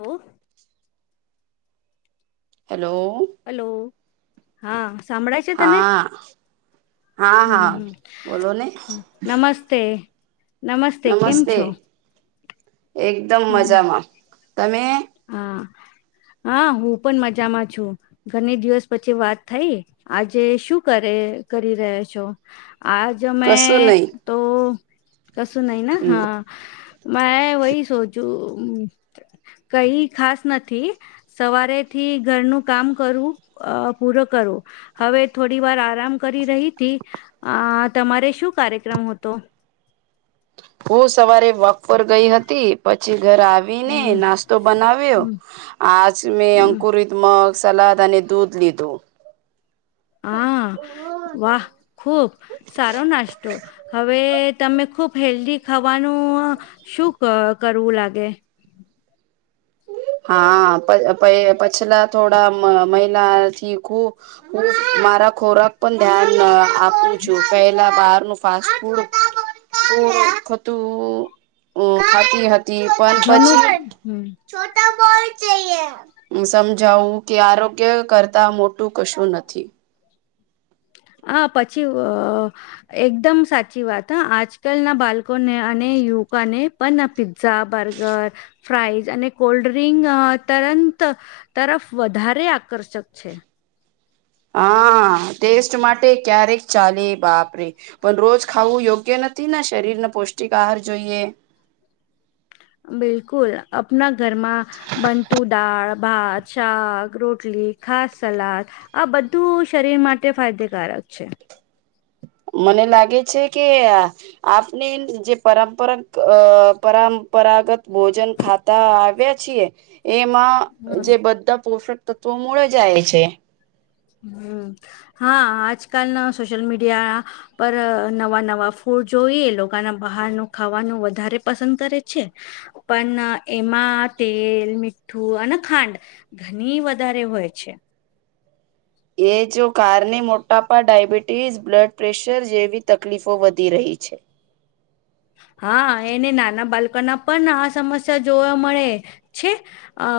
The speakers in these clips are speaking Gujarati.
હલો હેલો હલો હા સાંભળાય છે તને હા હા હમ હા બોલો ને હમ નમસ્તે નમસ્તે કેમ છો એકદમ હમ મજામાં તમે હા હા હું પણ મજામાં છું ઘણી દિવસ પછી વાત થઈ આજે શું કરે કરી રહ્યા છો આજ મેં કશું નહી તો કસો નહી ના હમ હા મેં વહી સોચું કઈ ખાસ નથી સવારેથી ઘરનું કામ કરું, અ પૂરો કરવો હવે થોડી વાર આરામ કરી રહીથી આ તમારે શું કાર્યક્રમ હતો હું સવારે વોક પર ગઈ હતી પછી ઘર આવીને હમ નાસ્તો બનાવ્યો હમ આજ મેં હમ અંકુરિત મગ સલાદ અને દૂધ લીધું હા વાહ ખુબ સારો નાસ્તો હવે તમે ખુબ હેલ્ધી ખાવાનું શું કરવું લાગે હા પ પ પછલા થોડા મહિલાથી ખુ હ મારા ખોરાક પણ ધ્યાન આપું છું પહેલા બહાર ન ફાસ્ટ ફૂડ ખોટું હ ઘનુંું હમ છોટા બળ ચએ સમજાવું કે આરોગ્ય કરતા મોટું કશું નથી [inaudible] પછી એકદમ સાચી વાત હા આજકાલના બાળકોને અને યુવકોને પણ પિઝઝા, બર્ગર, ફ્રાઈઝ અને કોલ્ડ્રિંક તરંત તરફ વધારે આકર્ષક છે હા ટેસ્ટ માટે ક્યારેક ચાલે, બાપરે પણ રોજ ખાવું યોગ્ય નથી ને શરીરને પૌષ્ટિક આહાર જોઈએ બિલકુલ, અપના ઘરમાં બનતુ દાળ, ભાત, શાક, રોટલી, ખાસ સલાદ આ બધું શરીર માટે ફાયદેકારક છે મને લાગે છે કે આ આપને જે પરંપરા [inaudible] પરંપરાગત ભોજન ખાતા આવ્યા છીએ એમાં હમ જે બધા પોષક તો તો મુળે જાય છે હમ.. હા આજકાલ ના સોશિલ મીડિયા પર નવા નવા ફૂડ જોઈએ લોકોના બહારનું ખાવાનું વધારે પસંદ કરે છે પણ એમાં તેલ, મીઠું અને ખાંડ [inaudible] વધારે હોય છે એ જો કારણે મોટાપા, ડાયબિટીસ, બ્લડ પ્રેશર જેવી તકલીફો વધી રહી છે. હા એને નાના બાળકોના પણ આ સમસ્યા જોવા મળે છે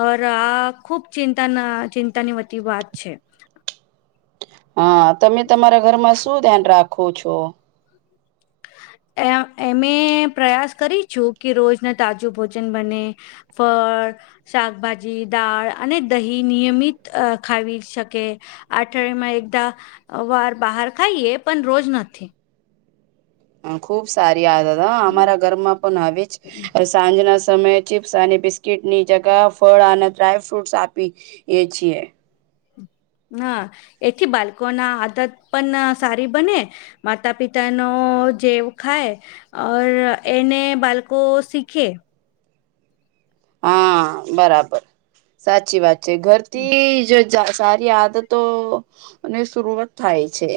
ઓર આ ખુબ ચિંતા ના ચિંતાની વતી વાત છે હા, તમે તમારા ઘરમાં શું ધ્યાન રાખો છો એ અમે પ્રયાસ કરી છું કે રોજના તાજું ભોજન બને ફળ શાકભાજી, દાળ અને દહી નિયમિત ખાવી શકે અઠવાડીયામાં એકદા વાર બહાર ખાઈએ પણ રોજ નથી ખુબ સારી આડત હતા હમ. અમારા ઘરમાં પણ હ જ સાંજના સમયે ચીપ્સ અને બિસ્કીિટની જગ ફળ અને ડ્રાય ફ્રૂટ્સ આપી એ છીએ હા એથી બાળકો ના આદત પણ સારી બને માતા પિતા નો જીવ ખાય ઓર એને બાલકો શીખે હા, બરાબર સાચી વાત છે ઘરથી જ સારી આદતો ની શરૂઆત થાય છે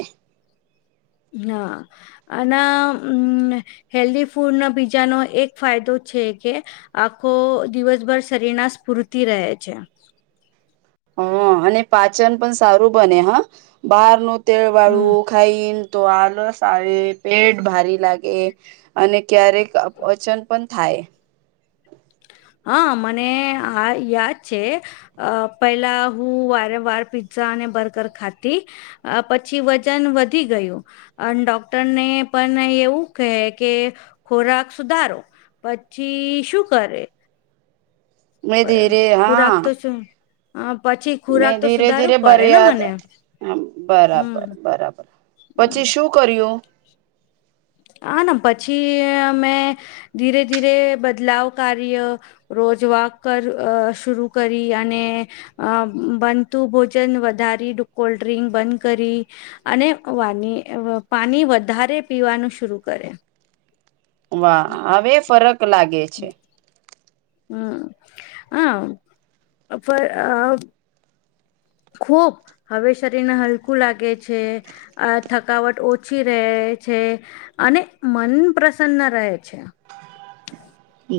ના [inaudible] હ હેલ્ધ ફૂડ ના બીજાનો એક ફાયદો છે કે આખો દિવસભર શરીણા સ્ફુર્તિ રહે છે હા અને પાચન પણ સારું બને હા બહાર નું તેળ હમ વાળું ખઈને તો આલસ આવે પેટ ભારી લાગે અને ક્યારેક વચન પણ થાય હા મને આ યાદ છે અ પેલા હું વારં વાર પીઝા અને બર્ગર ખાતી આ પછી વજન વધી ગયું. અને ડોક્ટરને પણ એવું કહે કે ખોરાક સુધારો પછી.. શું કરે મેં પ- ધીરે હા ખોરાક તો શું અ, પછી મે ખોરાક તો ધીરે સુધારવું ધીરે પડે ને ભરિયાદ મને બરાબર હમ બરાબર પછી શું કર્યું હા ના પછી મે ધીરે ધીરે બદલાવ કાર્ય રોજ વોક કર શરુ કરી અને અ બનતું ભોજન વધારી કોલ્ડ્રિંક બંધ કરી અને વાની પાણી વધારે પીવાનું શરૂુ કરે વાહ હવે ફરક લાગે છે હમ હ આ ખૂબ હવે શરીર ને હલકું લાગે છે આ થકાવટ ઓછી રહે છે અને મન પ્રસન્ન રહે છે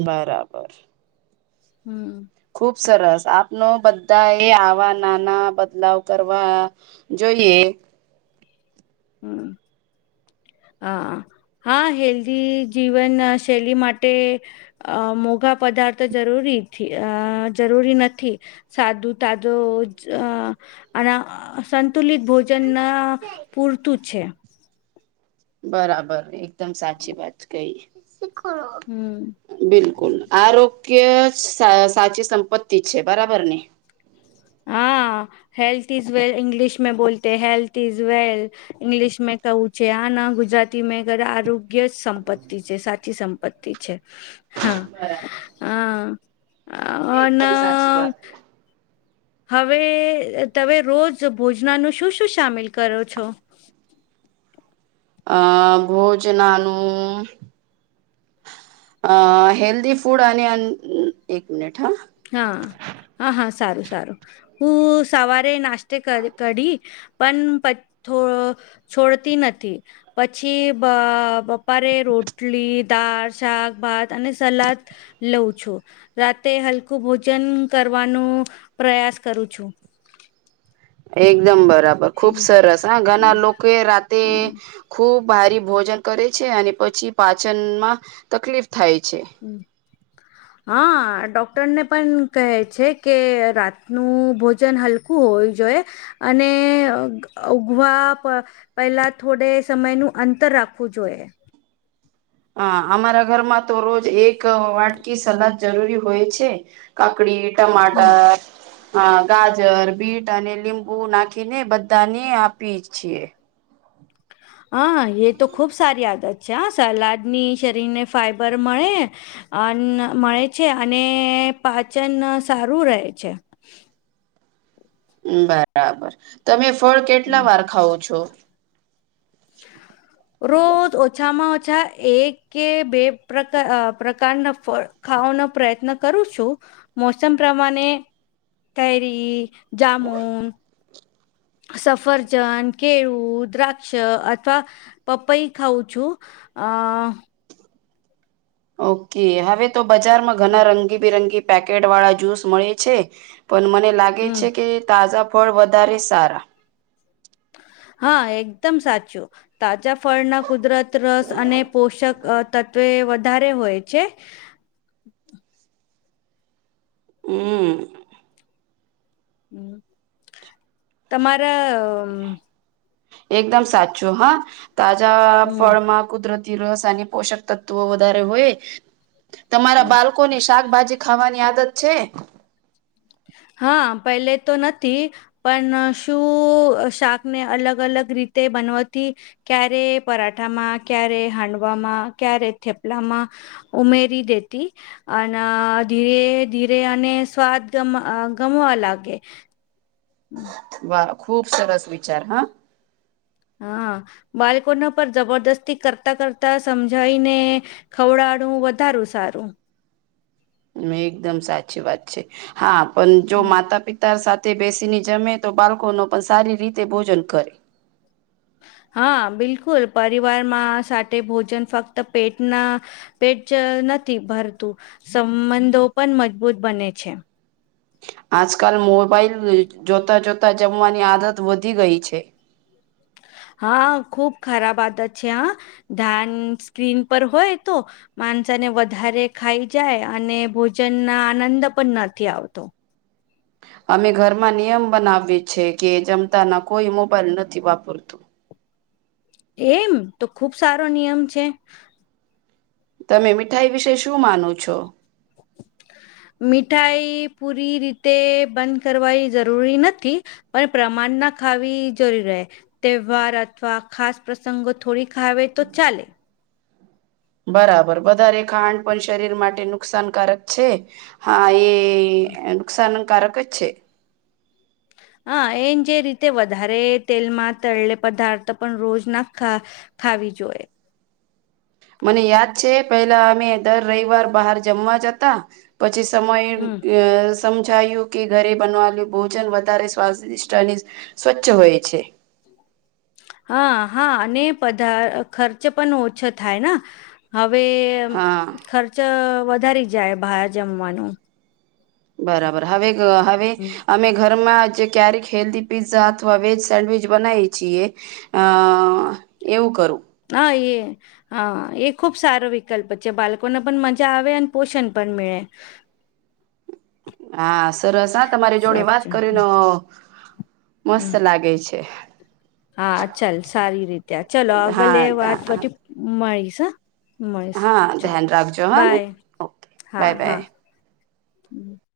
બરાબર હમ ખુબ સરસ આપનો બધા એ આવા નાના બદલાવ કરવા જોઈએ હમ હ હા હેલ્ધી જીવન શૈલી માટે અ મોઘા પદાર્થ જરૂરી અ જરૂરી નથી સાદું તાજો અને સંતુલિત ભોજનના પુરતું છે બરાબર એકદમ સાચી વાત કઈ હમ બિલકુલ આરોગ્ય સાચી સંપત્તિ છે બરાબર ને હા હેલ્થ ઇઝ વેલ ંગ્લિશ મે બોલતે હેલ્થ ઇઝ વેલ ંગ્લિશ મે કવું છે આ ના ગુજરાતી મે ઘર આરોગ્ય જ સંપત્તિ છે સાચી સંપત્તિ છે હા બરાબર હ એકદમ સાચી અના વાત છે. હવે તમે રોજ ભોજનાનું શું શું સામેલ કરો છો આ ભોજનાનુંું અ હલ્ ફૂડ અને એક મનટ હા હા હા હા સારું સારું હું સવારે નાસ્તે કઢ પણ છોડતી નથી પછી બ બપારે રોટલી દાળ શાકભાત અને સલાદ લઉં છું રાતે હલકું ભોજન કરવાનું પ્રયાસ કરું છું એકદમ બરાબર ખુબ હમ સરસ હા હમ ઘણા લોકો રાતે હમ ખૂબ ભારી ભોજન કરે છે અને પછી પાચનમાં તકલીફ થાય છે હમ હા ડોક્ટરને પણ કહે છે કે રાતનું ભોજન હલું આખું હોવ જોઈએ અને ઉઘવા પેલા થોડે સમય નું અંતર રાખવું જોઈએ હા અમારા ઘરમાં તો રોજ એક વાટકી સલાદ જરૂરી હોય છે કાકડી હમ ટમાટર હા ગાજર બીટ અને લીંબુ નાખીને બધાને આપી છીએ હ એ તો ખૂબ સારી આદત છે આ સલાડની શરીરને ફાઈબર મળે અન મળે છે અને પાચન સારું રહે છે બરાબર તમે ફળ કેટલા હમ વાર ખાવ છો રોજ ઓછામાં ઓછા એક કે બે પ્રકાર પ્રકારના ફળ ખાવાનો પ્રયત્ન કરું છું મોસમ પ્રમાણે કરી જામુન સફરજન કેળું દ્રાક્ષ અથવા પપૈ ખઉ છું અ ઓકે હવે તો બજારમાં ઘણા રંગીબિરંગી પેકેટ વાળા જ્યુસ મળે છે પણ મને લાગે હમ છે કે તાજા પણ વધારે સારા હા એકદમ સાચું તાજા ફળના કુદરત રસ અને પોષક તત્વે વધારે હોય છે હમ હમ તમારા એકદમ સાચું હા તાજા હમ ફળમાં કુદરતી રસ પોષક તત્વો વધારે હોય તમારા હમ બાળ પાકો ની શાકભાજી ખાવાની આદત છે હા પેલે તો નથી પણ શું શાકને અલગ અલગ રીતે બનવાથી ક્યારે પરાઠામાં ક્યારે હાંડવામાં ક્યારે થેપલામાં ઉમેરી દેતી અને ધીરે ધીરે અને સ્વાદ ગમ અ ગમવા લાગે હમ વા ખૂબ સરસ વિચાર હા હા બાળકોને પણ જબરદસ્તી કરતા કરતા સમજાઈીને ખવડાડું વધારું સારું એકદમ સાચી વાત છે હા પણ જો હમ માતા પિતા તાર સાથે બેસીને જમે તો બાળકો ન પણ સારી રીતે ભોજન કરે હા બિલકુલ પરિવારમાં સાથે ભોજન ફક્ત પેટના પેટ નથી ભરતું સંબંધો પણ મજબૂત બને છે આજકાલ મોબાઈલ જોતા જોતા જમવાની આદત વધી ગઈ છે. હા ખુબ ખરાબ આદત છે હા ધ્યાન સ્ક્રીન પર હોય તો. માણસા ને વધારે ખાઈ જાય અને ભોજન ના આનંદ પણ નથી આવતો. અમે ઘરમાં નિયમ બનાવીએ છે કે જમતા ના કોઈ મોબાઈલ નથી વાપરતું. એમ તો ખુબ સારો નિયમ છે. તમે મીઠાઈ વિશે શું માનું છો. [inaudible] મીઠાઈ પૂરી રીતે બંધ કરવાની જરૂરી નથી. પણ પ્રમાણ ના ખાવી જરૂરી રહે તહેવાર અથવા ખાસ. પ્રસંગો થોડીકાવ તો ચાલે. બરાબર વધારે ખાંડ પણ શરીર માટે નુકસાનકારક છે હા એ. એ નુકસાનકારક જ છે. હ એને જે રીતે વધારે તેલમાં તળલે પદાર્થ પણ રોજ નાખા. ખાવી જોઈએ મને યાદ છે પેલા અમે દર રવિવાર બહાર જમવા જતા. પછી સમય અ. હમ સમજાયું કે ઘરે બનાવાલું ભોજન વધારે સ્વાદિષ્ટ અને સ્વચ્છ હોય છે. હા હા અને પધા ખર્ચ પણ ઓછો થાય હવે. હા ખર્ચ વધારી જાય બહાર જમવાનું. બરાબર હવે હવે હમ. અમે ઘરમાં જે. ક્યારેક હેલ્ધી પીઝા અથવા વેજ સેન્ડવીચ બનાવીએ છીએ. અ એવું કરું હા એે હા એ ખુબ સારો વિકલ્પ છે બાળકોને પણ મજા આવે અને પોષણ પણ મળે. [inaudible] હા સરસ હા તમારી જોડે વાત સાચા કરીને મસ્ત લાગે છે હા ચાલ સારી રીતે ચાલ અગલે હા વાત પછી મળીશ હા. મળીશું હા ચાલ ધ્યાન રાખજો હા બાય ઓકે હા બાય હા બાય